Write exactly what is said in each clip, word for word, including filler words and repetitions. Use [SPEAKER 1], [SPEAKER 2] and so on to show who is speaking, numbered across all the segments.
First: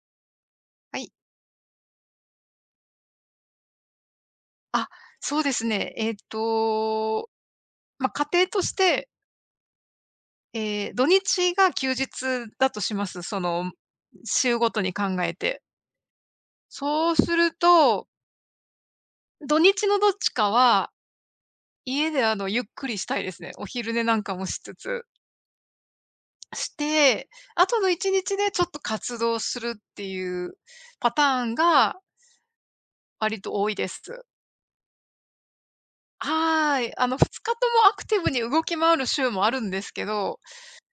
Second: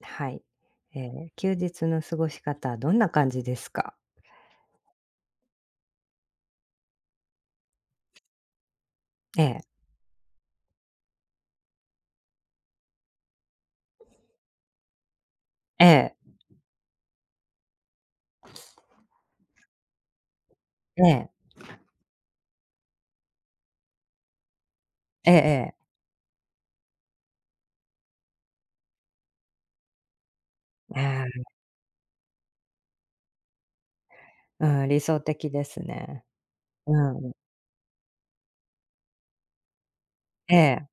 [SPEAKER 1] はい。
[SPEAKER 2] は
[SPEAKER 1] え
[SPEAKER 2] い。
[SPEAKER 1] ー休日の過ごし方、どんな感じですか？
[SPEAKER 2] あ、そうですね。えっと、まあ、家庭として、
[SPEAKER 1] ええ、
[SPEAKER 2] えー土日が休日だとします。その、週ごとに考えて。
[SPEAKER 1] ええ、
[SPEAKER 2] そうすると、土日のどっちかは、
[SPEAKER 1] ええ、
[SPEAKER 2] 家で、あの、ゆっくりしたいですね。お昼寝なんかもしつつ。
[SPEAKER 1] えええ
[SPEAKER 2] して、あとのいちにちでちょっと活動するっていう
[SPEAKER 1] え。
[SPEAKER 2] パタ
[SPEAKER 1] あ
[SPEAKER 2] ーンが割と多いです。
[SPEAKER 1] あ、うん、理想的ですね。
[SPEAKER 2] はーい。あ
[SPEAKER 1] う
[SPEAKER 2] の、
[SPEAKER 1] ん、
[SPEAKER 2] ふつかともアクティブに動き回る週もあるんですけど
[SPEAKER 1] ええ、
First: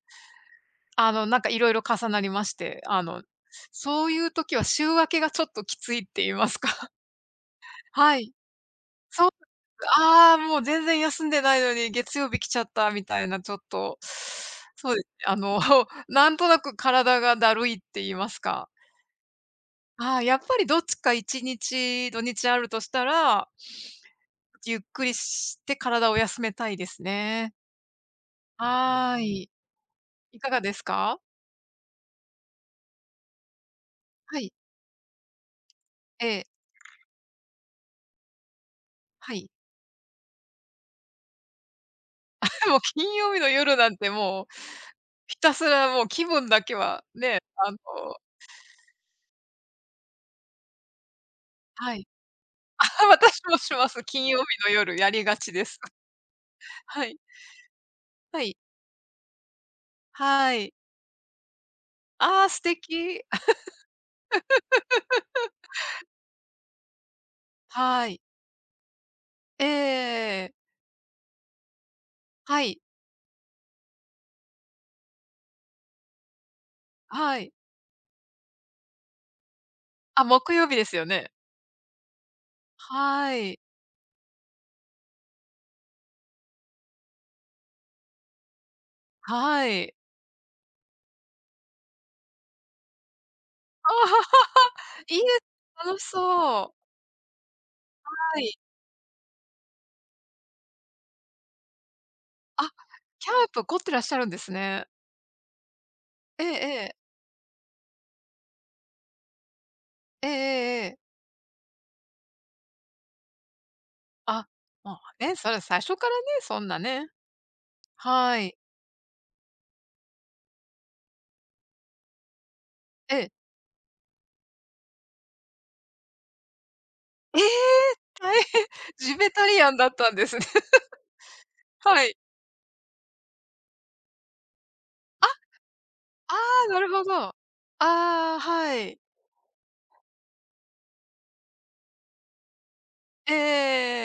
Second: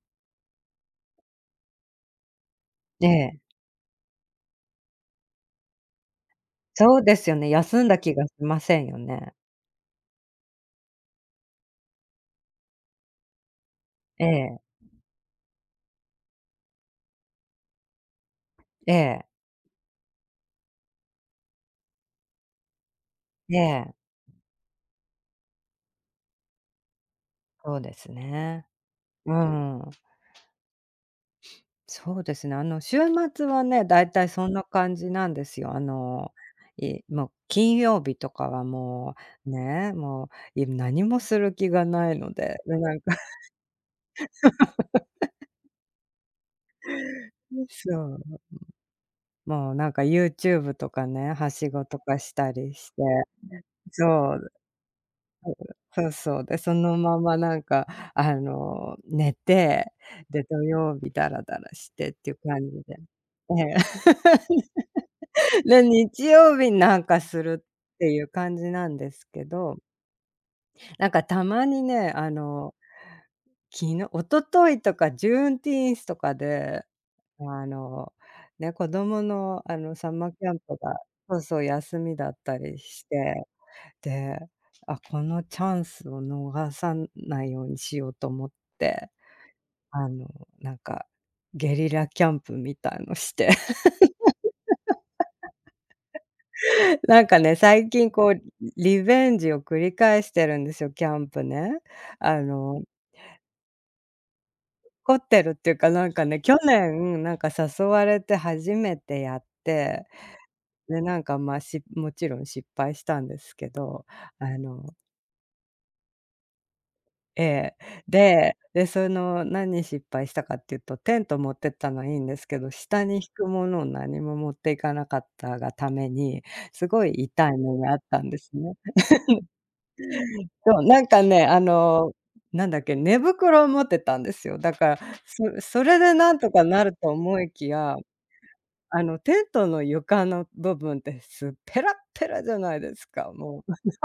[SPEAKER 2] あの、なんかいろいろ重なりまして、あ
[SPEAKER 1] え
[SPEAKER 2] の、
[SPEAKER 1] え。
[SPEAKER 2] そういう時は週明けがちょっときついって言いますか。
[SPEAKER 1] そうですよね、休んだ気
[SPEAKER 2] は
[SPEAKER 1] が
[SPEAKER 2] い。
[SPEAKER 1] しませんよ
[SPEAKER 2] そう
[SPEAKER 1] ね。
[SPEAKER 2] ああ、もう全然休んでないのに月曜日来ちゃったみたいなちょっと、
[SPEAKER 1] ええ、
[SPEAKER 2] そうですね、あの、なんとなく体がだるいって言いますか。
[SPEAKER 1] ええ、
[SPEAKER 2] ああ、やっぱりどっちかいちにち、土日あるとしたら、
[SPEAKER 1] ええ、
[SPEAKER 2] ゆっくりして体を休めたいですね。
[SPEAKER 1] そうですね。
[SPEAKER 2] はー
[SPEAKER 1] う
[SPEAKER 2] い。
[SPEAKER 1] ん、
[SPEAKER 2] いかがですか？
[SPEAKER 1] そうですね、あの、週末はね、だいたい
[SPEAKER 2] は
[SPEAKER 1] そ
[SPEAKER 2] い。
[SPEAKER 1] んな感じなんですよ。あ
[SPEAKER 2] え
[SPEAKER 1] の、
[SPEAKER 2] え、
[SPEAKER 1] いもう金曜日とかはも
[SPEAKER 2] はい。
[SPEAKER 1] う、ね、もう、い何もする気がないので、
[SPEAKER 2] も
[SPEAKER 1] で、
[SPEAKER 2] う
[SPEAKER 1] なん
[SPEAKER 2] 金
[SPEAKER 1] か
[SPEAKER 2] 曜日の夜なんてもうひたすらもう気分だけはね、あの
[SPEAKER 1] そう、もうなんか YouTube とかね、はしご
[SPEAKER 2] は
[SPEAKER 1] と
[SPEAKER 2] い。
[SPEAKER 1] かしたり して、
[SPEAKER 2] あ私もします。金
[SPEAKER 1] そ
[SPEAKER 2] 曜日
[SPEAKER 1] う、
[SPEAKER 2] の夜やりがちです。
[SPEAKER 1] そうそう、で、その
[SPEAKER 2] はい。
[SPEAKER 1] ままなんかあ
[SPEAKER 2] はい。
[SPEAKER 1] の、寝て、で、
[SPEAKER 2] は
[SPEAKER 1] 土
[SPEAKER 2] い。
[SPEAKER 1] 曜日ダラダラしてっていう
[SPEAKER 2] ああ、
[SPEAKER 1] 感
[SPEAKER 2] 素
[SPEAKER 1] じで。
[SPEAKER 2] 敵。
[SPEAKER 1] え え。で、日曜日になんかするっ
[SPEAKER 2] は
[SPEAKER 1] て
[SPEAKER 2] い。
[SPEAKER 1] いう感じなんですけ
[SPEAKER 2] え
[SPEAKER 1] ど、
[SPEAKER 2] ええ。
[SPEAKER 1] なんかたまにね、あ
[SPEAKER 2] は
[SPEAKER 1] の
[SPEAKER 2] い。
[SPEAKER 1] 昨日一昨日とかジューンティーンスとかで、
[SPEAKER 2] はい。
[SPEAKER 1] あの、ね、子供の、あの、サ
[SPEAKER 2] あ、
[SPEAKER 1] マーキ
[SPEAKER 2] 木
[SPEAKER 1] ャン
[SPEAKER 2] 曜日
[SPEAKER 1] プ
[SPEAKER 2] です
[SPEAKER 1] が
[SPEAKER 2] よね。
[SPEAKER 1] そうそう、休みだったりし
[SPEAKER 2] は
[SPEAKER 1] て、
[SPEAKER 2] い。
[SPEAKER 1] で、あ、このチャンスを逃さないようにしようと思って、
[SPEAKER 2] はい。
[SPEAKER 1] あの、なんか、ゲリラキャンプみたいのして、
[SPEAKER 2] ああ、いいです。楽しそう。
[SPEAKER 1] なんかね、最近こ
[SPEAKER 2] は
[SPEAKER 1] う
[SPEAKER 2] い。
[SPEAKER 1] リベンジを繰り返してるんですよ、キャンプね。あ
[SPEAKER 2] あ、
[SPEAKER 1] の
[SPEAKER 2] キャンプ凝ってらっしゃるんですね。
[SPEAKER 1] 凝ってるっていうか、なんかね、
[SPEAKER 2] え
[SPEAKER 1] 去
[SPEAKER 2] えええ。
[SPEAKER 1] 年、なんか誘われて初めてやって、
[SPEAKER 2] ええええええ。
[SPEAKER 1] で、なんか、まあ、しもちろん失敗したんですけど、あ
[SPEAKER 2] あ、
[SPEAKER 1] の
[SPEAKER 2] まあね、それ最初からね、そんなね。
[SPEAKER 1] ええ。
[SPEAKER 2] はい。
[SPEAKER 1] で、で、その、何失敗したかっていうと、テント持ってったのはいいんですけど、下
[SPEAKER 2] え
[SPEAKER 1] に引
[SPEAKER 2] え。
[SPEAKER 1] くものを何も持っていかなかったがために、すごい
[SPEAKER 2] ええ！
[SPEAKER 1] 痛い目にあったんで
[SPEAKER 2] 大変。
[SPEAKER 1] す ね。
[SPEAKER 2] ジベタリアンだったんですね。
[SPEAKER 1] そ う、なんかね、あ
[SPEAKER 2] は
[SPEAKER 1] の、
[SPEAKER 2] い。
[SPEAKER 1] なんだっけ、寝袋を持ってたんですよ。だから、
[SPEAKER 2] あ、
[SPEAKER 1] そそれでな
[SPEAKER 2] あ
[SPEAKER 1] んとか
[SPEAKER 2] あ、な
[SPEAKER 1] な
[SPEAKER 2] る
[SPEAKER 1] る
[SPEAKER 2] ほ
[SPEAKER 1] と
[SPEAKER 2] ど。あ
[SPEAKER 1] 思いきや
[SPEAKER 2] あ、はい。
[SPEAKER 1] あの、テントの床の部分ってすペラッペラじゃないですか、もう。
[SPEAKER 2] ええ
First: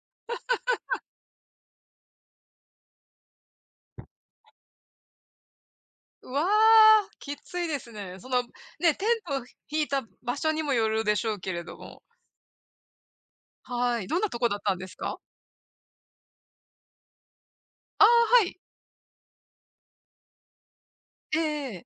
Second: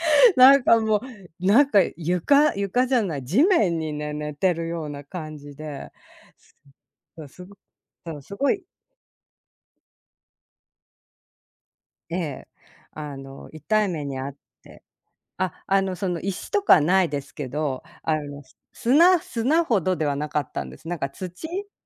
[SPEAKER 1] なんかもう、なんか床床じゃない、地面にね、寝てるような感じで、
[SPEAKER 2] うわ
[SPEAKER 1] す
[SPEAKER 2] あ、
[SPEAKER 1] そう、
[SPEAKER 2] き
[SPEAKER 1] すご
[SPEAKER 2] ついですね。
[SPEAKER 1] そう、
[SPEAKER 2] そ
[SPEAKER 1] す
[SPEAKER 2] の、
[SPEAKER 1] ごい
[SPEAKER 2] ね、テントを引いた場所にもよるでしょうけれども。
[SPEAKER 1] ええ、あの、痛い
[SPEAKER 2] は
[SPEAKER 1] 目
[SPEAKER 2] い。ど
[SPEAKER 1] に
[SPEAKER 2] んな
[SPEAKER 1] あっ
[SPEAKER 2] とこだったん
[SPEAKER 1] て。
[SPEAKER 2] ですか？
[SPEAKER 1] あ、あの、その石とかないですけど、
[SPEAKER 2] ああ、
[SPEAKER 1] あの、
[SPEAKER 2] は
[SPEAKER 1] す
[SPEAKER 2] い。
[SPEAKER 1] 砂砂ほどではなかったんです。なんか土
[SPEAKER 2] ええ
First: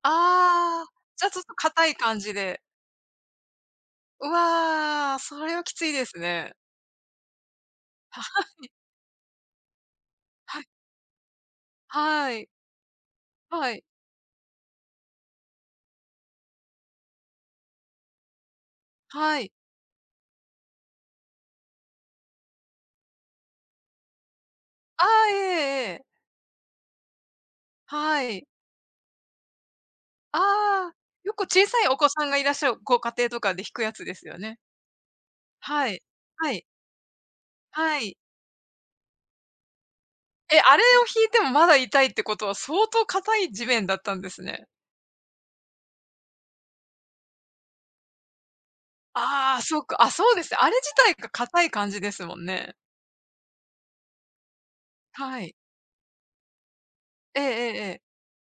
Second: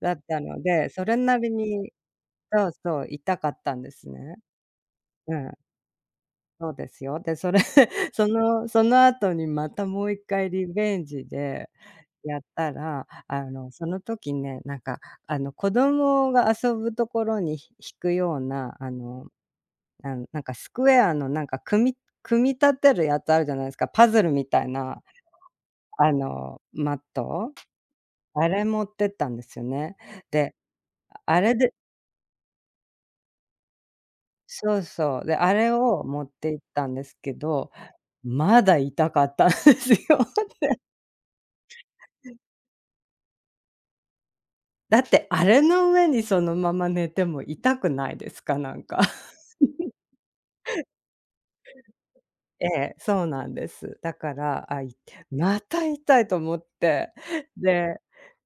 [SPEAKER 1] だったの
[SPEAKER 2] ああ、
[SPEAKER 1] で、それ
[SPEAKER 2] じゃ、あ
[SPEAKER 1] な
[SPEAKER 2] ちょっ
[SPEAKER 1] り
[SPEAKER 2] と硬
[SPEAKER 1] に
[SPEAKER 2] い感じで。
[SPEAKER 1] そうそう、痛かったんですね。
[SPEAKER 2] うわあ、
[SPEAKER 1] う
[SPEAKER 2] そ
[SPEAKER 1] ん。
[SPEAKER 2] れはきついですね。
[SPEAKER 1] そうですよ。で、それ そ
[SPEAKER 2] は
[SPEAKER 1] のその後にまたもう一回
[SPEAKER 2] はい。
[SPEAKER 1] リベンジで
[SPEAKER 2] は
[SPEAKER 1] やっ
[SPEAKER 2] い。
[SPEAKER 1] たら、あ
[SPEAKER 2] は
[SPEAKER 1] の、
[SPEAKER 2] い。
[SPEAKER 1] その時ね、なんか、あの、子供が遊ぶところにひ引くような、あの、
[SPEAKER 2] はい。
[SPEAKER 1] あの、なんかスクエアのなんか組み組み立てるやつあるじゃないですか、パズルみたいな、
[SPEAKER 2] ああ、ええええ。
[SPEAKER 1] あの、マット？
[SPEAKER 2] はい。
[SPEAKER 1] あれ持ってったんですよね。で、
[SPEAKER 2] ああ、よ
[SPEAKER 1] あ
[SPEAKER 2] く
[SPEAKER 1] れ
[SPEAKER 2] 小
[SPEAKER 1] で
[SPEAKER 2] さいお子さんがいらっしゃるご家庭とかで弾くやつですよね。
[SPEAKER 1] そうそう。で、あれ
[SPEAKER 2] はい。
[SPEAKER 1] を持っ
[SPEAKER 2] は
[SPEAKER 1] て行
[SPEAKER 2] い。
[SPEAKER 1] ったんですけど、
[SPEAKER 2] はい。
[SPEAKER 1] まだ痛かったんですよ。
[SPEAKER 2] え、あれを弾いてもまだ痛いってことは相当硬い地面だったんですね。
[SPEAKER 1] だって、あれの上にそのまま寝ても痛くないですか？なんか。
[SPEAKER 2] ああ、そうか。あ、そうですね。あれ自体が硬い感じですもん
[SPEAKER 1] え
[SPEAKER 2] ね。
[SPEAKER 1] え、そうなんです。だから、あ、い
[SPEAKER 2] はい。
[SPEAKER 1] また痛いと思って、
[SPEAKER 2] えええええ
[SPEAKER 1] で
[SPEAKER 2] え。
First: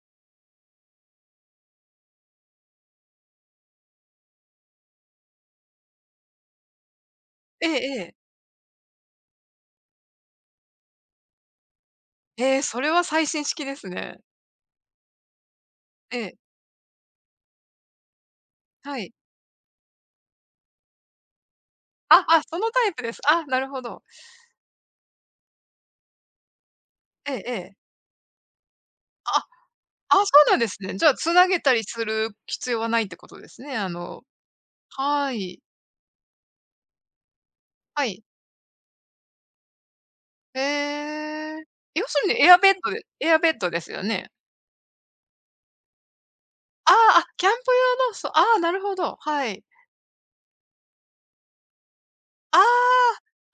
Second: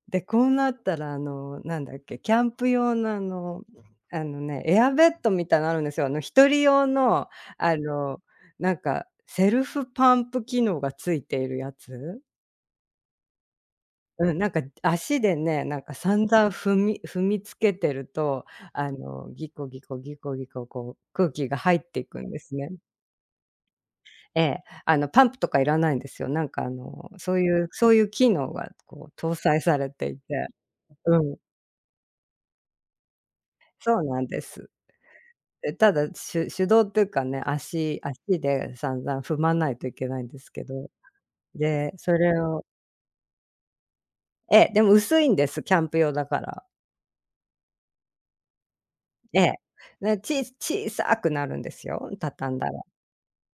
[SPEAKER 1] で、こうなったらあの、なんだっけ、キャンプ用のあの、あのね、エアベッドみたいのあるんですよ。あの一人用の
[SPEAKER 2] え
[SPEAKER 1] あ
[SPEAKER 2] えええ。
[SPEAKER 1] の、なんかセルフパンプ機能がついているやつ？
[SPEAKER 2] それは最新式ですね。
[SPEAKER 1] うん、なんか足でね、なんか
[SPEAKER 2] え
[SPEAKER 1] 散
[SPEAKER 2] え、
[SPEAKER 1] 々踏み踏みつけてると、あ
[SPEAKER 2] はい。
[SPEAKER 1] の、ギコギコギコギコ、こう空気が入っていく
[SPEAKER 2] あ、
[SPEAKER 1] んで
[SPEAKER 2] あ、
[SPEAKER 1] す
[SPEAKER 2] その
[SPEAKER 1] ね。
[SPEAKER 2] タイプです。あ、なるほど。
[SPEAKER 1] ええ、あのパンプとかいらないんですよ。なんかあの、
[SPEAKER 2] え
[SPEAKER 1] そう
[SPEAKER 2] え
[SPEAKER 1] い
[SPEAKER 2] え
[SPEAKER 1] う
[SPEAKER 2] え。
[SPEAKER 1] そういう機能がこう搭
[SPEAKER 2] あ、
[SPEAKER 1] 載されてい
[SPEAKER 2] あ、そ
[SPEAKER 1] て、
[SPEAKER 2] うなんですね。じゃあ、
[SPEAKER 1] うん、
[SPEAKER 2] 繋げたりする必要はないってことですね。あ
[SPEAKER 1] そうな
[SPEAKER 2] の
[SPEAKER 1] んです。
[SPEAKER 2] はい。
[SPEAKER 1] え、ただ、しゅ手動っていうかね、足
[SPEAKER 2] はい。
[SPEAKER 1] 足で散々踏まないといけないんですけど、
[SPEAKER 2] へえ。
[SPEAKER 1] で、
[SPEAKER 2] 要
[SPEAKER 1] そ
[SPEAKER 2] する
[SPEAKER 1] れ
[SPEAKER 2] にエア
[SPEAKER 1] を
[SPEAKER 2] ベッドでエアベッドですよね？
[SPEAKER 1] ええ、でも薄いんです、キャンプ用だから。
[SPEAKER 2] ああ、あ、キャンプ用の、そう、ああ、なるほど、
[SPEAKER 1] え
[SPEAKER 2] は
[SPEAKER 1] え。
[SPEAKER 2] い。
[SPEAKER 1] ね、ちい小さくなるんですよ、畳
[SPEAKER 2] あ
[SPEAKER 1] んだ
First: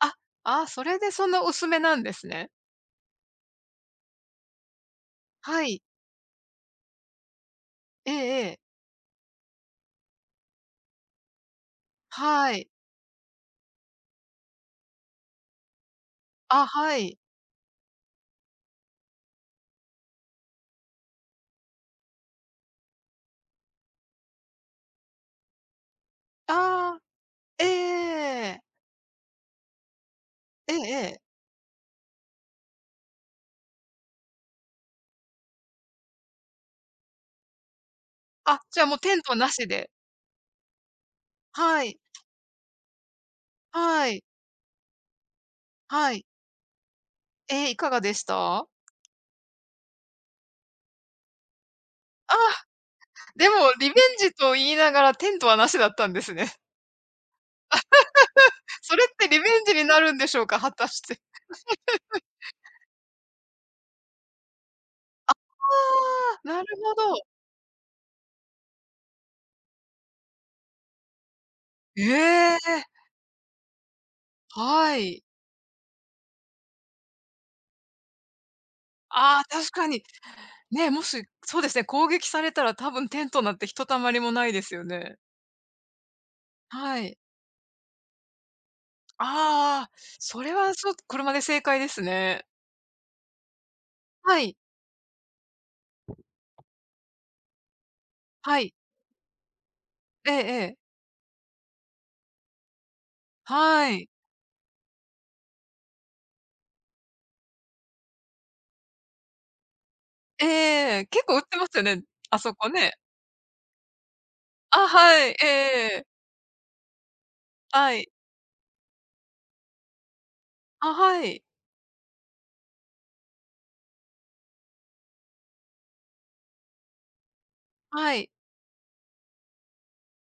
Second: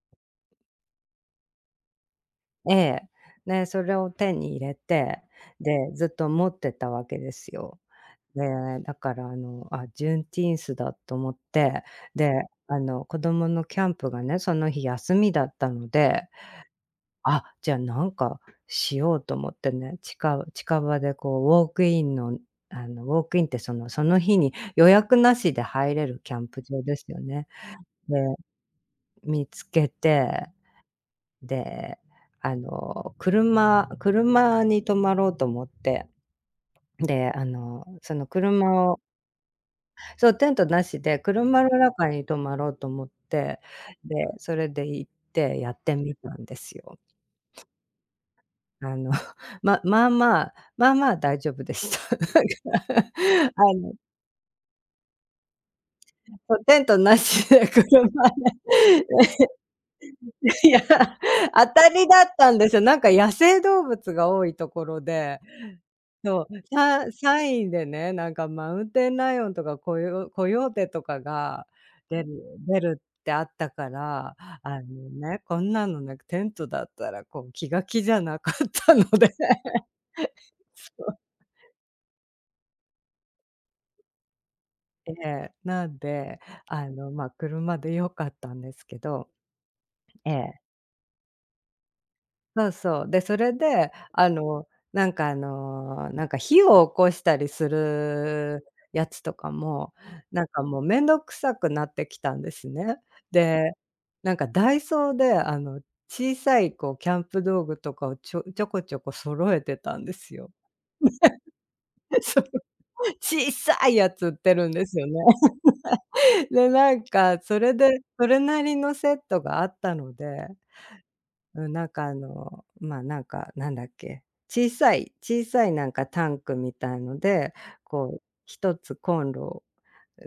[SPEAKER 2] あ、あ、ああ、それでそんな薄めなんですね。
[SPEAKER 1] ええ。ね、それを手に入れて、
[SPEAKER 2] はい。
[SPEAKER 1] で、ずっと持ってたわけですよ。
[SPEAKER 2] ええ
[SPEAKER 1] で、
[SPEAKER 2] ええ。
[SPEAKER 1] だからあの、あ、ジューンティーンスだと思って、で、
[SPEAKER 2] はい。
[SPEAKER 1] あの、子供のキャンプがね、その日休みだったので、
[SPEAKER 2] あ、はい。
[SPEAKER 1] あ、じゃあなんかしようと思ってね、近近場でこうウォークインのあの、ウォークインってそのその日に予約なしで入れるキャンプ場で
[SPEAKER 2] ああ、
[SPEAKER 1] すよね。
[SPEAKER 2] ええええ
[SPEAKER 1] で、
[SPEAKER 2] ええ。
[SPEAKER 1] 見つけてで、あの、車車に泊まろうと思って、で、あの、その
[SPEAKER 2] あ、じゃあ
[SPEAKER 1] 車
[SPEAKER 2] もう
[SPEAKER 1] を
[SPEAKER 2] テントなしで。
[SPEAKER 1] そう、テントなしで車の
[SPEAKER 2] はい、
[SPEAKER 1] 中に泊まろうと思って、
[SPEAKER 2] はい、
[SPEAKER 1] で、それで行ってやって
[SPEAKER 2] は
[SPEAKER 1] み
[SPEAKER 2] い。
[SPEAKER 1] たんですよ。
[SPEAKER 2] え、いかがでした？
[SPEAKER 1] あの、ままあまあ、まあまあ大丈夫でした。
[SPEAKER 2] あ あ、
[SPEAKER 1] なんか、
[SPEAKER 2] でも
[SPEAKER 1] あ
[SPEAKER 2] リ
[SPEAKER 1] の、
[SPEAKER 2] ベンジと言いながらテントはなしだったんですね。
[SPEAKER 1] そう、テントなしで車で
[SPEAKER 2] それってリベンジになるんでしょうか？
[SPEAKER 1] い
[SPEAKER 2] 果
[SPEAKER 1] や、
[SPEAKER 2] たして。
[SPEAKER 1] 当たりだったんですよ。なんか野生動物が多いところで
[SPEAKER 2] あ
[SPEAKER 1] そ
[SPEAKER 2] あ、な
[SPEAKER 1] う、
[SPEAKER 2] るほ
[SPEAKER 1] サ
[SPEAKER 2] ど。
[SPEAKER 1] サインでね、なんかマウンテンライオンとかコヨコヨーテとかが出る
[SPEAKER 2] え
[SPEAKER 1] 出
[SPEAKER 2] え、
[SPEAKER 1] るってあったから、あ
[SPEAKER 2] は
[SPEAKER 1] の
[SPEAKER 2] い。
[SPEAKER 1] ね、こんなのね、テントだったらこう気が気じゃなかったので。
[SPEAKER 2] ああ、確 かに。ね、
[SPEAKER 1] そ
[SPEAKER 2] も
[SPEAKER 1] う、
[SPEAKER 2] し、そうですね、攻撃されたら多分テントなんてひとたまりもないですよ
[SPEAKER 1] え
[SPEAKER 2] ね。
[SPEAKER 1] え、なんで、あ
[SPEAKER 2] は
[SPEAKER 1] の、
[SPEAKER 2] い。
[SPEAKER 1] ま、車で良かったんですけど
[SPEAKER 2] ああ、
[SPEAKER 1] え
[SPEAKER 2] それ
[SPEAKER 1] え。
[SPEAKER 2] は、そう、車で正解ですね。
[SPEAKER 1] そうそう。で、それで、あ
[SPEAKER 2] はい、
[SPEAKER 1] の、なんかあの、なんか火を起こしたりす
[SPEAKER 2] は
[SPEAKER 1] る
[SPEAKER 2] い。
[SPEAKER 1] やつとかも、
[SPEAKER 2] ええ
[SPEAKER 1] なんか
[SPEAKER 2] ええ。
[SPEAKER 1] もう面倒くさくなってきたんですね。で、
[SPEAKER 2] はい。
[SPEAKER 1] なんかダイソーであの、小さいこうキャンプ道具とかをちょちょこちょこ揃えてたんですよ。
[SPEAKER 2] ええ、結構売ってますよね、あ
[SPEAKER 1] そう、
[SPEAKER 2] そこね。
[SPEAKER 1] 小さいやつ売ってるんで
[SPEAKER 2] あ、
[SPEAKER 1] すよね。
[SPEAKER 2] はい、ええ
[SPEAKER 1] で、なんかそれ
[SPEAKER 2] は
[SPEAKER 1] で、
[SPEAKER 2] い。
[SPEAKER 1] それなりのセットがあったので
[SPEAKER 2] あ、はい、
[SPEAKER 1] うん、なんかあの、ま、なんか、なんだっけ、小さい小さいなんかタンクみたいので、こ
[SPEAKER 2] は
[SPEAKER 1] う
[SPEAKER 2] い。
[SPEAKER 1] 一つコンロ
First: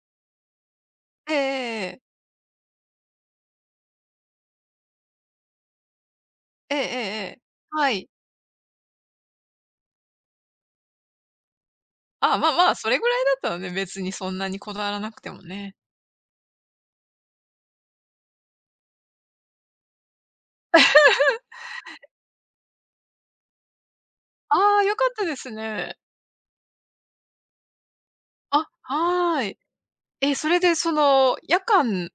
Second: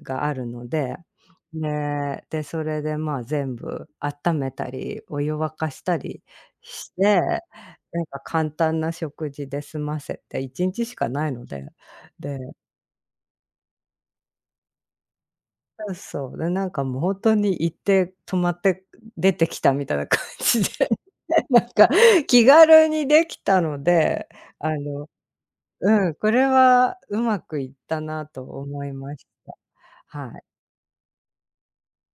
[SPEAKER 1] があるので、
[SPEAKER 2] ええええええ。
[SPEAKER 1] で、で、それでまあ、全部温めたり、お湯沸かしたり
[SPEAKER 2] えええ
[SPEAKER 1] し
[SPEAKER 2] え
[SPEAKER 1] て、
[SPEAKER 2] ええ。は
[SPEAKER 1] なん
[SPEAKER 2] い。
[SPEAKER 1] か簡単な食事で済ませて、いちにちしかないので、
[SPEAKER 2] あ、
[SPEAKER 1] で、
[SPEAKER 2] まあまあ、それぐらいだったらね、別にそんなにこだわらなくてもね。
[SPEAKER 1] そうそう。で、なんかもう本当に行って、泊まって、出てきたみたいな感じで、なんか気軽にできたので、あ
[SPEAKER 2] ああ、良か
[SPEAKER 1] の
[SPEAKER 2] ったですね。
[SPEAKER 1] うん、これはうまくいったなと
[SPEAKER 2] あ、
[SPEAKER 1] 思いまし
[SPEAKER 2] は
[SPEAKER 1] た。
[SPEAKER 2] い。え、
[SPEAKER 1] はい。
[SPEAKER 2] それでその夜間、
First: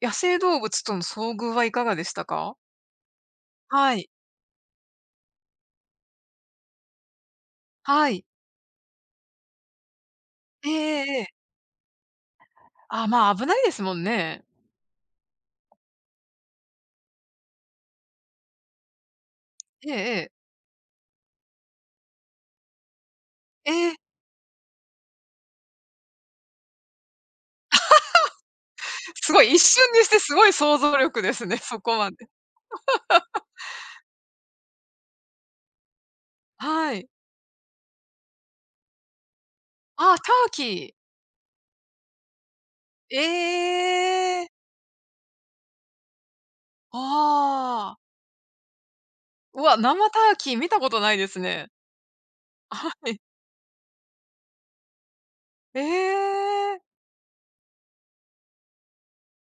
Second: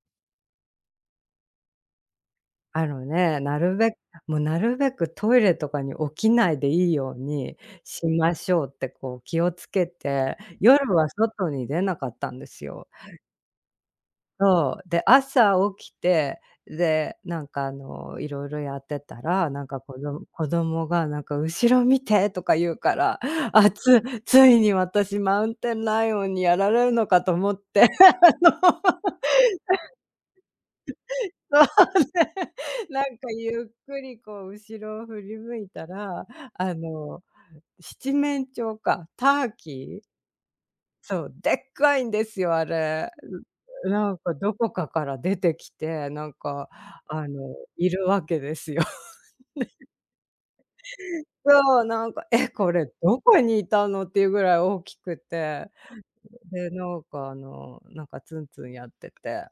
[SPEAKER 2] 野生動物との遭遇はいかがでしたか？
[SPEAKER 1] あのね、なるべ
[SPEAKER 2] は
[SPEAKER 1] く
[SPEAKER 2] い。
[SPEAKER 1] もうなるべくトイレとかに起きないでいいようにし
[SPEAKER 2] はい。
[SPEAKER 1] ましょうってこう気をつけて、
[SPEAKER 2] ええ
[SPEAKER 1] 夜
[SPEAKER 2] え
[SPEAKER 1] は
[SPEAKER 2] えええ。
[SPEAKER 1] 外に出なかったんですよ。
[SPEAKER 2] あ、まあ、危ないですもんね。
[SPEAKER 1] そう、で、朝起きて、で、なんかあの、いろいろやってたら、なんか
[SPEAKER 2] ええ
[SPEAKER 1] 子ど
[SPEAKER 2] ええ。
[SPEAKER 1] 子供がなんか「後ろ見て」とか言うから、あ、
[SPEAKER 2] ええ、
[SPEAKER 1] つついに私マウンテンライオンにやられるのかと思って、
[SPEAKER 2] すごい一瞬にしてすごい想像力ですね、
[SPEAKER 1] そう
[SPEAKER 2] そこまで。
[SPEAKER 1] ね、なんかゆっくりこう後ろを振り向いたら、あ
[SPEAKER 2] はい。
[SPEAKER 1] の、七面鳥か、ターキー
[SPEAKER 2] あターキー。
[SPEAKER 1] そう、でっかいんですよ、あれ。
[SPEAKER 2] え
[SPEAKER 1] うなんか
[SPEAKER 2] え。
[SPEAKER 1] どこかから出てきて、なんかあの、い
[SPEAKER 2] あ
[SPEAKER 1] る
[SPEAKER 2] あ。
[SPEAKER 1] わけですよ。
[SPEAKER 2] うわ、生ターキー見たことないですね。
[SPEAKER 1] そう、なんか、え、これ
[SPEAKER 2] はい。
[SPEAKER 1] どこにいたのっていうぐらい大きくて、
[SPEAKER 2] え
[SPEAKER 1] で、
[SPEAKER 2] え。
[SPEAKER 1] なんかあの、なんかツンツンやってて、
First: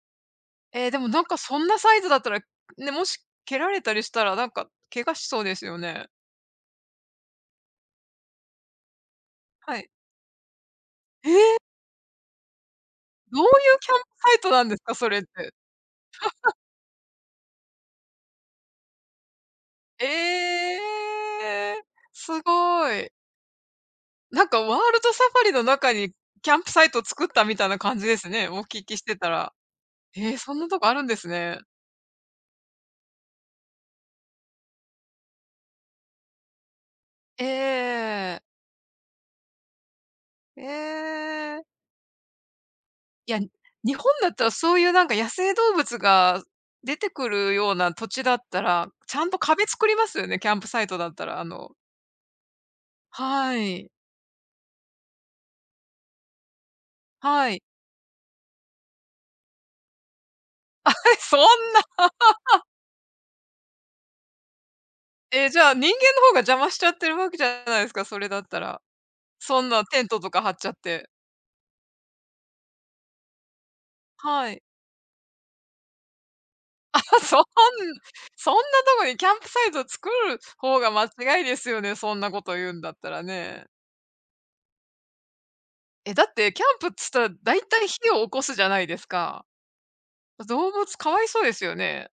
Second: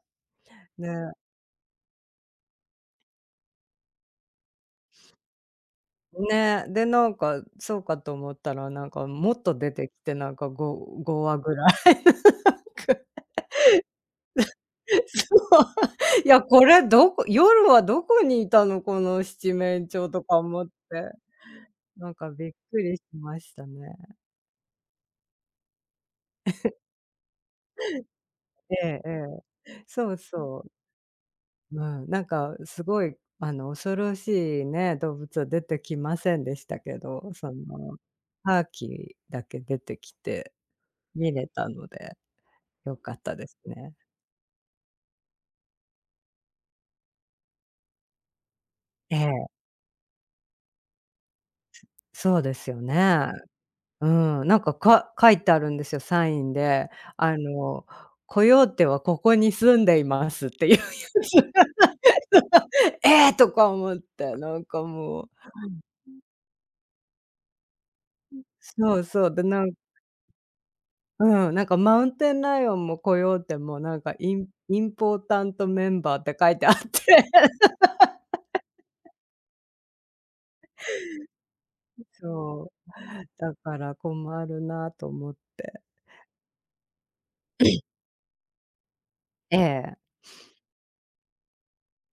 [SPEAKER 2] え
[SPEAKER 1] ね
[SPEAKER 2] ーでもなんかそんなサイズだったら、ね、もし蹴られたりしたらなんか怪我しそうですよね。
[SPEAKER 1] ね、で、なんかそうかと思ったら、なんかもっと出
[SPEAKER 2] はい。
[SPEAKER 1] てきて、なんかご5
[SPEAKER 2] え
[SPEAKER 1] 話ぐ
[SPEAKER 2] え！
[SPEAKER 1] らい、なんか、
[SPEAKER 2] どういうキャンプサイトなんですか？それって。
[SPEAKER 1] そう、いや、これどこ夜はどこにいたの、この七面鳥とか思っ
[SPEAKER 2] え
[SPEAKER 1] て。
[SPEAKER 2] え！
[SPEAKER 1] なんか
[SPEAKER 2] す
[SPEAKER 1] びっく
[SPEAKER 2] ご
[SPEAKER 1] りし
[SPEAKER 2] い。
[SPEAKER 1] ましたね。
[SPEAKER 2] なんかワールドサファリの中にキャンプサイトを作ったみたいな感じですね、お
[SPEAKER 1] え
[SPEAKER 2] 聞きし
[SPEAKER 1] ええ
[SPEAKER 2] てたら。
[SPEAKER 1] え。そう
[SPEAKER 2] ええ、そ
[SPEAKER 1] そ
[SPEAKER 2] んな
[SPEAKER 1] う。
[SPEAKER 2] とこあるんですね。
[SPEAKER 1] うん、なんかすごい、あの、恐ろしいね、動物は出てきませんでしたけど、
[SPEAKER 2] ええ
[SPEAKER 1] その、
[SPEAKER 2] ええ。
[SPEAKER 1] ターキーだけ出てきて
[SPEAKER 2] え
[SPEAKER 1] 見れ
[SPEAKER 2] え。
[SPEAKER 1] たので、良かっ
[SPEAKER 2] い
[SPEAKER 1] た
[SPEAKER 2] や、
[SPEAKER 1] です
[SPEAKER 2] 日
[SPEAKER 1] ね。
[SPEAKER 2] 本だったらそういうなんか野生動物が出てくるような土地だったら、ち
[SPEAKER 1] え
[SPEAKER 2] ゃん
[SPEAKER 1] え、
[SPEAKER 2] と壁作りますよね、キャンプサイトだったら、あの
[SPEAKER 1] そうですよね。
[SPEAKER 2] はい。
[SPEAKER 1] うん、なんか、か書いてあるんですよ、サインで。あ
[SPEAKER 2] はい。
[SPEAKER 1] の、コヨーテはここに住んでいますっていう。
[SPEAKER 2] え、そんな、
[SPEAKER 1] ええ！とか思って、なんかもう
[SPEAKER 2] え、じゃあ、人間の方が邪魔しちゃってるわけじゃないですか、それだったら。
[SPEAKER 1] そうそう、で
[SPEAKER 2] そ
[SPEAKER 1] な
[SPEAKER 2] ん
[SPEAKER 1] ん
[SPEAKER 2] なテントとか張っちゃって。
[SPEAKER 1] うん、なんかマウンテンライオンもコヨーテもうなんかイン
[SPEAKER 2] はい。
[SPEAKER 1] インポータントメンバーって書いてあって、
[SPEAKER 2] あ、そん そんなとこにキャンプサイト作る方が間違いですよね、そんなこと
[SPEAKER 1] そ
[SPEAKER 2] 言うんだ
[SPEAKER 1] う、
[SPEAKER 2] ったら
[SPEAKER 1] だ
[SPEAKER 2] ね。
[SPEAKER 1] から困るなと思って。
[SPEAKER 2] え、だってキャンプっつったら大体火を起こすじゃないですか。
[SPEAKER 1] ええ、
[SPEAKER 2] 動物かわいそうですよね。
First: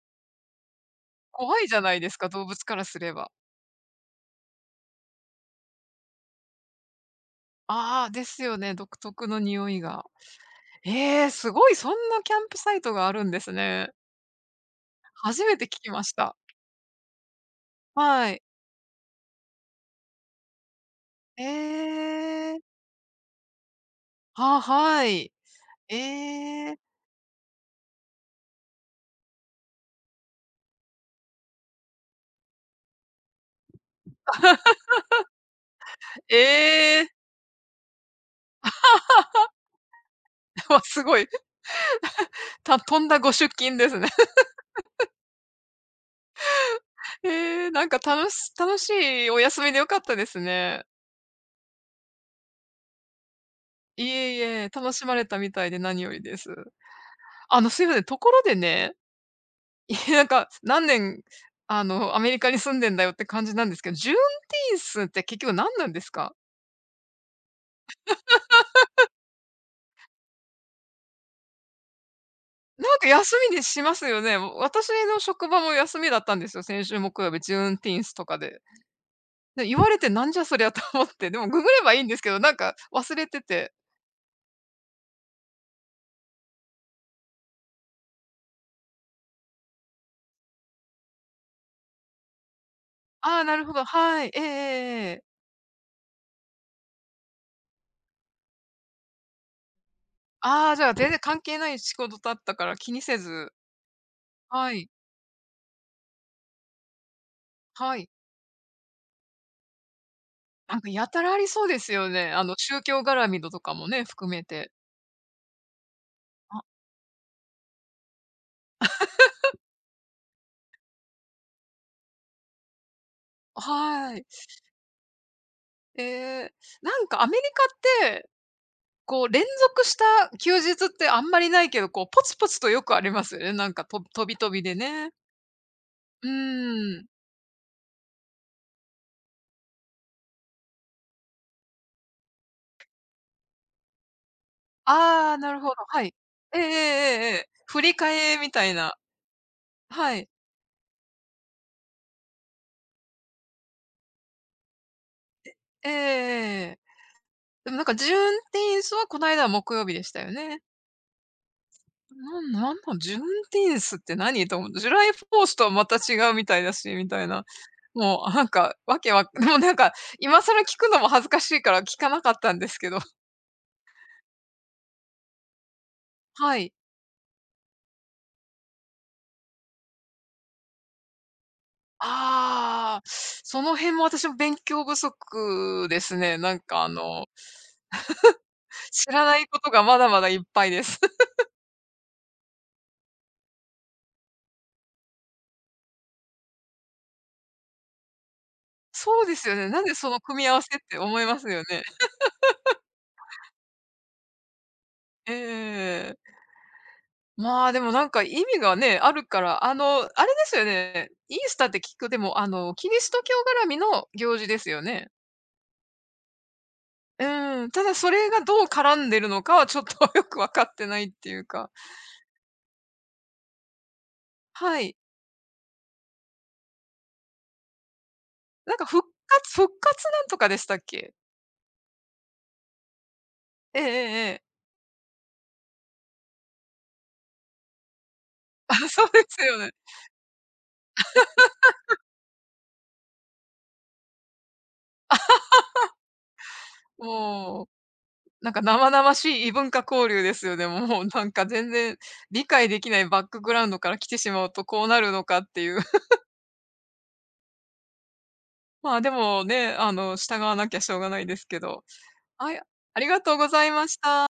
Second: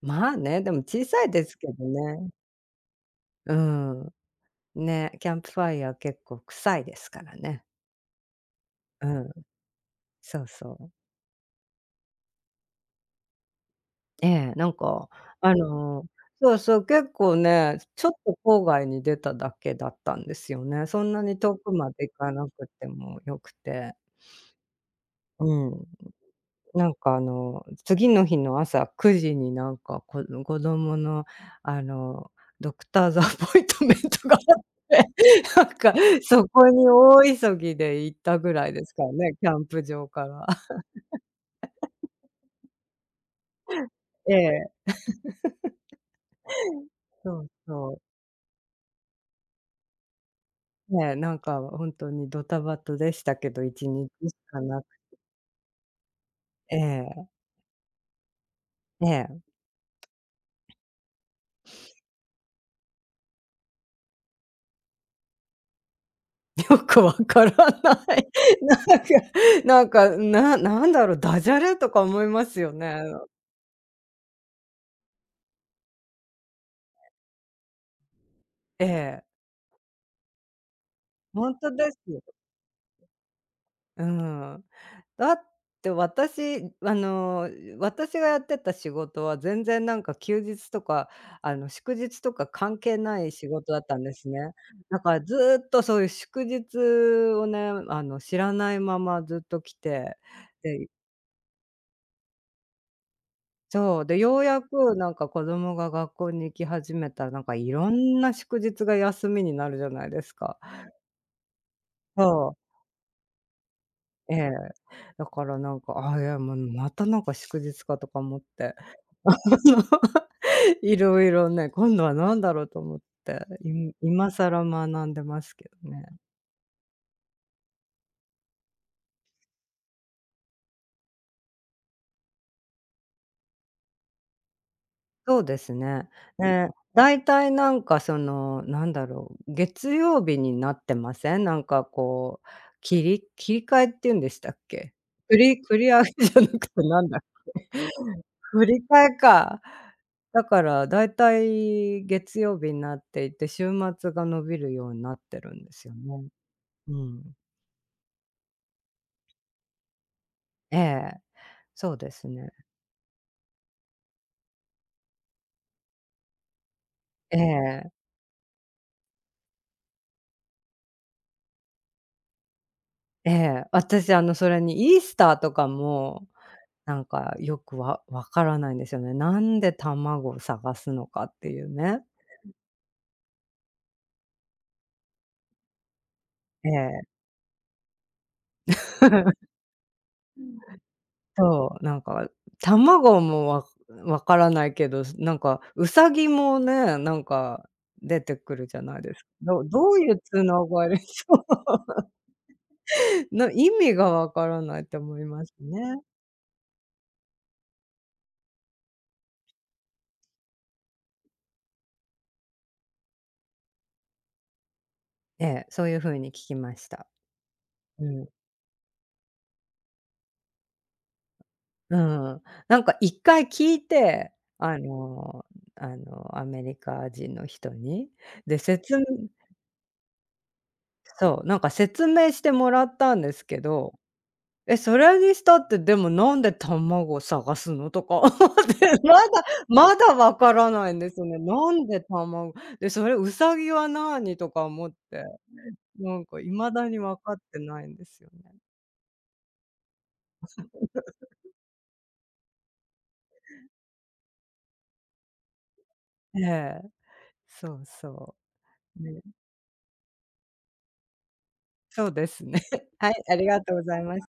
[SPEAKER 1] まあね、でも小さいです
[SPEAKER 2] 怖
[SPEAKER 1] け
[SPEAKER 2] いじゃ
[SPEAKER 1] ど
[SPEAKER 2] ないですか、
[SPEAKER 1] ね。
[SPEAKER 2] 動物からすれば。
[SPEAKER 1] うん、ね、キャンプファイヤー結構臭いですからね。
[SPEAKER 2] ああ、ですよね、独
[SPEAKER 1] う
[SPEAKER 2] 特
[SPEAKER 1] ん、
[SPEAKER 2] の匂いが。
[SPEAKER 1] そうそう。
[SPEAKER 2] ええ、すごい、そんなキャンプサイトがあるんですね。
[SPEAKER 1] ええ、なんか
[SPEAKER 2] 初
[SPEAKER 1] あ
[SPEAKER 2] めて聞きま
[SPEAKER 1] の、
[SPEAKER 2] した。
[SPEAKER 1] そうそう、結構ね、ちょっ
[SPEAKER 2] は
[SPEAKER 1] と
[SPEAKER 2] い。
[SPEAKER 1] 郊外に出ただけだったんですよね。そんなに遠くま
[SPEAKER 2] え
[SPEAKER 1] で行かなく
[SPEAKER 2] え。
[SPEAKER 1] てもよくて。
[SPEAKER 2] あ、はい。
[SPEAKER 1] うん。
[SPEAKER 2] ええ。
[SPEAKER 1] なんかあの、次の日の朝くじになんか、こ子供のあの、ドクターズアポイントメントがあって なんかそこに
[SPEAKER 2] ええ、
[SPEAKER 1] 大急ぎで行ったぐらいですからね、キャンプ場から。
[SPEAKER 2] わ、すごい、たとんだご出勤ですね。
[SPEAKER 1] ええ、そう
[SPEAKER 2] ええ、なん
[SPEAKER 1] そ
[SPEAKER 2] か
[SPEAKER 1] う。
[SPEAKER 2] 楽し楽しいお休みで良かったですね。
[SPEAKER 1] ねえ、なんか本当にドタバタでしたけど、1
[SPEAKER 2] い
[SPEAKER 1] 日
[SPEAKER 2] え
[SPEAKER 1] し
[SPEAKER 2] い
[SPEAKER 1] か
[SPEAKER 2] え、
[SPEAKER 1] なく
[SPEAKER 2] 楽しま
[SPEAKER 1] て。
[SPEAKER 2] れたみたいで何よりです。
[SPEAKER 1] ええ、
[SPEAKER 2] あの、すいません、ところでね
[SPEAKER 1] ええ、
[SPEAKER 2] いや、なんか、何年、あの、アメリカに住んでんだよって感じなんですけど、ジューンティースって結局何なんですか？
[SPEAKER 1] よくわからない。なんかなんか、ななんだろう、ダジャレとか思いますよ
[SPEAKER 2] なん
[SPEAKER 1] ね。
[SPEAKER 2] か休みにしますよね。私の職場も休みだったんですよ、先週木曜日、ジューンティーンスとかで。
[SPEAKER 1] ええ、
[SPEAKER 2] で、言われてなんじゃそりゃと思って、でも
[SPEAKER 1] ほ
[SPEAKER 2] ググれ
[SPEAKER 1] で
[SPEAKER 2] ば
[SPEAKER 1] す
[SPEAKER 2] いいんで
[SPEAKER 1] よ。
[SPEAKER 2] すけど、なんか忘れてて、
[SPEAKER 1] うん。だって私、あの、私がやってた仕事は全然なんか休日とか、あの、祝日とか関係ない
[SPEAKER 2] ああ、
[SPEAKER 1] 仕
[SPEAKER 2] なる
[SPEAKER 1] 事
[SPEAKER 2] ほ
[SPEAKER 1] だ
[SPEAKER 2] ど、
[SPEAKER 1] ったんで
[SPEAKER 2] は
[SPEAKER 1] す
[SPEAKER 2] い、えええ
[SPEAKER 1] ね。だ
[SPEAKER 2] え
[SPEAKER 1] から
[SPEAKER 2] ええ。
[SPEAKER 1] ずっとそういう祝日をね、あの、知らないままずっと来て、
[SPEAKER 2] ああ、じ
[SPEAKER 1] で、
[SPEAKER 2] ゃあ全然関係ない仕事だったから気にせず、
[SPEAKER 1] そう、で、ようや
[SPEAKER 2] はい、
[SPEAKER 1] くなんか子供が学校に行き始めたら、なんかいろ
[SPEAKER 2] はい。
[SPEAKER 1] んな祝日が休みになるじゃないですか。
[SPEAKER 2] なんかやたらありそうですよね。あの、
[SPEAKER 1] そう。
[SPEAKER 2] 宗教絡みのとかもね、含
[SPEAKER 1] え
[SPEAKER 2] め
[SPEAKER 1] え。
[SPEAKER 2] て。
[SPEAKER 1] だからなんか、ああ、いや、もう
[SPEAKER 2] あ、
[SPEAKER 1] またなんか祝日かとか思って、あの、いろいろね、今度は何だろうと思って、い
[SPEAKER 2] はい。
[SPEAKER 1] 今更学んでますけど
[SPEAKER 2] え
[SPEAKER 1] ね。
[SPEAKER 2] え、なんかアメリカって、こう連続した休日ってあんまりないけど、こうポツポツとよくありますよね。なんかと飛び飛びでね。
[SPEAKER 1] そうですね。
[SPEAKER 2] う
[SPEAKER 1] ね、
[SPEAKER 2] ーん。
[SPEAKER 1] だいたいなんかその、なんだろう、月曜日になってません？なんかこう、切り切り替えっていうんでしたっけ？
[SPEAKER 2] あ
[SPEAKER 1] く
[SPEAKER 2] あ、なる
[SPEAKER 1] り
[SPEAKER 2] ほど、
[SPEAKER 1] 繰り
[SPEAKER 2] は
[SPEAKER 1] 上
[SPEAKER 2] い。
[SPEAKER 1] げじゃな
[SPEAKER 2] えええ
[SPEAKER 1] くてなんだ、
[SPEAKER 2] えええええ。振り替 えみた
[SPEAKER 1] 振
[SPEAKER 2] い
[SPEAKER 1] り
[SPEAKER 2] な。
[SPEAKER 1] 替えか。
[SPEAKER 2] はい。
[SPEAKER 1] だからだいたい月曜日になっていて、週末が伸びるようになってるんです
[SPEAKER 2] えええ
[SPEAKER 1] よね。
[SPEAKER 2] えええ。
[SPEAKER 1] うん。
[SPEAKER 2] でもなんかジューンティーンスはこの間は木曜日でしたよね。
[SPEAKER 1] ええ。そうです
[SPEAKER 2] な
[SPEAKER 1] ね。
[SPEAKER 2] んなんなん、ジューンティーンスって何と思って、ジュライフォースとはまた違うみたいだし、みたい
[SPEAKER 1] え
[SPEAKER 2] な。
[SPEAKER 1] え、
[SPEAKER 2] もう、なんか、わけわ もうなんか、今更聞くのも恥ずかしいから聞かなかったんですけど。
[SPEAKER 1] ええ。私あの、それにイースターとかも、
[SPEAKER 2] はい。
[SPEAKER 1] なんかよくわわからないんですよね。なんで卵を探すのかっていうね。
[SPEAKER 2] ああ、その辺も私も勉強不足ですね。なん
[SPEAKER 1] え
[SPEAKER 2] かあ
[SPEAKER 1] え。
[SPEAKER 2] の、知らないことがまだまだいっぱいです。
[SPEAKER 1] そう、なんか卵もわわからないけど、なんかウサギもね、なんか出てくるじゃないで
[SPEAKER 2] そ
[SPEAKER 1] す
[SPEAKER 2] う
[SPEAKER 1] か。
[SPEAKER 2] ですよ
[SPEAKER 1] ど
[SPEAKER 2] ね。なん
[SPEAKER 1] ど
[SPEAKER 2] で
[SPEAKER 1] う
[SPEAKER 2] そ
[SPEAKER 1] い
[SPEAKER 2] の
[SPEAKER 1] う
[SPEAKER 2] 組
[SPEAKER 1] つ
[SPEAKER 2] み合
[SPEAKER 1] な
[SPEAKER 2] わせっ
[SPEAKER 1] が
[SPEAKER 2] て
[SPEAKER 1] り。
[SPEAKER 2] 思
[SPEAKER 1] そ
[SPEAKER 2] いますよ
[SPEAKER 1] う、
[SPEAKER 2] ね。
[SPEAKER 1] な意味がわからないって思い
[SPEAKER 2] え
[SPEAKER 1] ますね。
[SPEAKER 2] ええ。まあ、でもなんか意味がね、あるから、あの、あれですよね、イースターって聞く、でもあの、キリスト教絡みの行事ですよね。
[SPEAKER 1] ええ、そういうふうに聞きました。
[SPEAKER 2] うん、ただ
[SPEAKER 1] う
[SPEAKER 2] そ
[SPEAKER 1] ん。
[SPEAKER 2] れがどう絡んでるのかはちょっと よくわかってないっていうか。
[SPEAKER 1] うん。なんか一回聞いて、あ
[SPEAKER 2] はい。
[SPEAKER 1] のあの、アメリカ人の人に。で、
[SPEAKER 2] なんか
[SPEAKER 1] 説明
[SPEAKER 2] 復活復活なんとかでしたっけ？
[SPEAKER 1] そう、なんか説明してもらったんですけ
[SPEAKER 2] えええ
[SPEAKER 1] ど。
[SPEAKER 2] えええ。
[SPEAKER 1] え、それにしたって、でもなんで卵探すのとか思って
[SPEAKER 2] あ、そ う
[SPEAKER 1] ま
[SPEAKER 2] で
[SPEAKER 1] だ
[SPEAKER 2] すよね。
[SPEAKER 1] まだわからないんですよね。なんで卵で、それウサギはなにとか思って、なんか未だに分かって
[SPEAKER 2] もう、
[SPEAKER 1] ないんですよ
[SPEAKER 2] なん
[SPEAKER 1] ね。
[SPEAKER 2] か生々しい異文化交流ですよね。もうなんか全然理解できないバックグラウンドから来てしまうとこうなるのかっていう。
[SPEAKER 1] ええ、そうそ
[SPEAKER 2] まあ、
[SPEAKER 1] う。
[SPEAKER 2] で
[SPEAKER 1] ね、
[SPEAKER 2] もね、あの、従わなきゃしょうがないですけど。
[SPEAKER 1] そうです
[SPEAKER 2] は
[SPEAKER 1] ね。
[SPEAKER 2] い、あり
[SPEAKER 1] はい、
[SPEAKER 2] が
[SPEAKER 1] あ
[SPEAKER 2] とう
[SPEAKER 1] り
[SPEAKER 2] ご
[SPEAKER 1] が
[SPEAKER 2] ざい
[SPEAKER 1] とうご
[SPEAKER 2] ま
[SPEAKER 1] ざ
[SPEAKER 2] し
[SPEAKER 1] いま
[SPEAKER 2] た。
[SPEAKER 1] し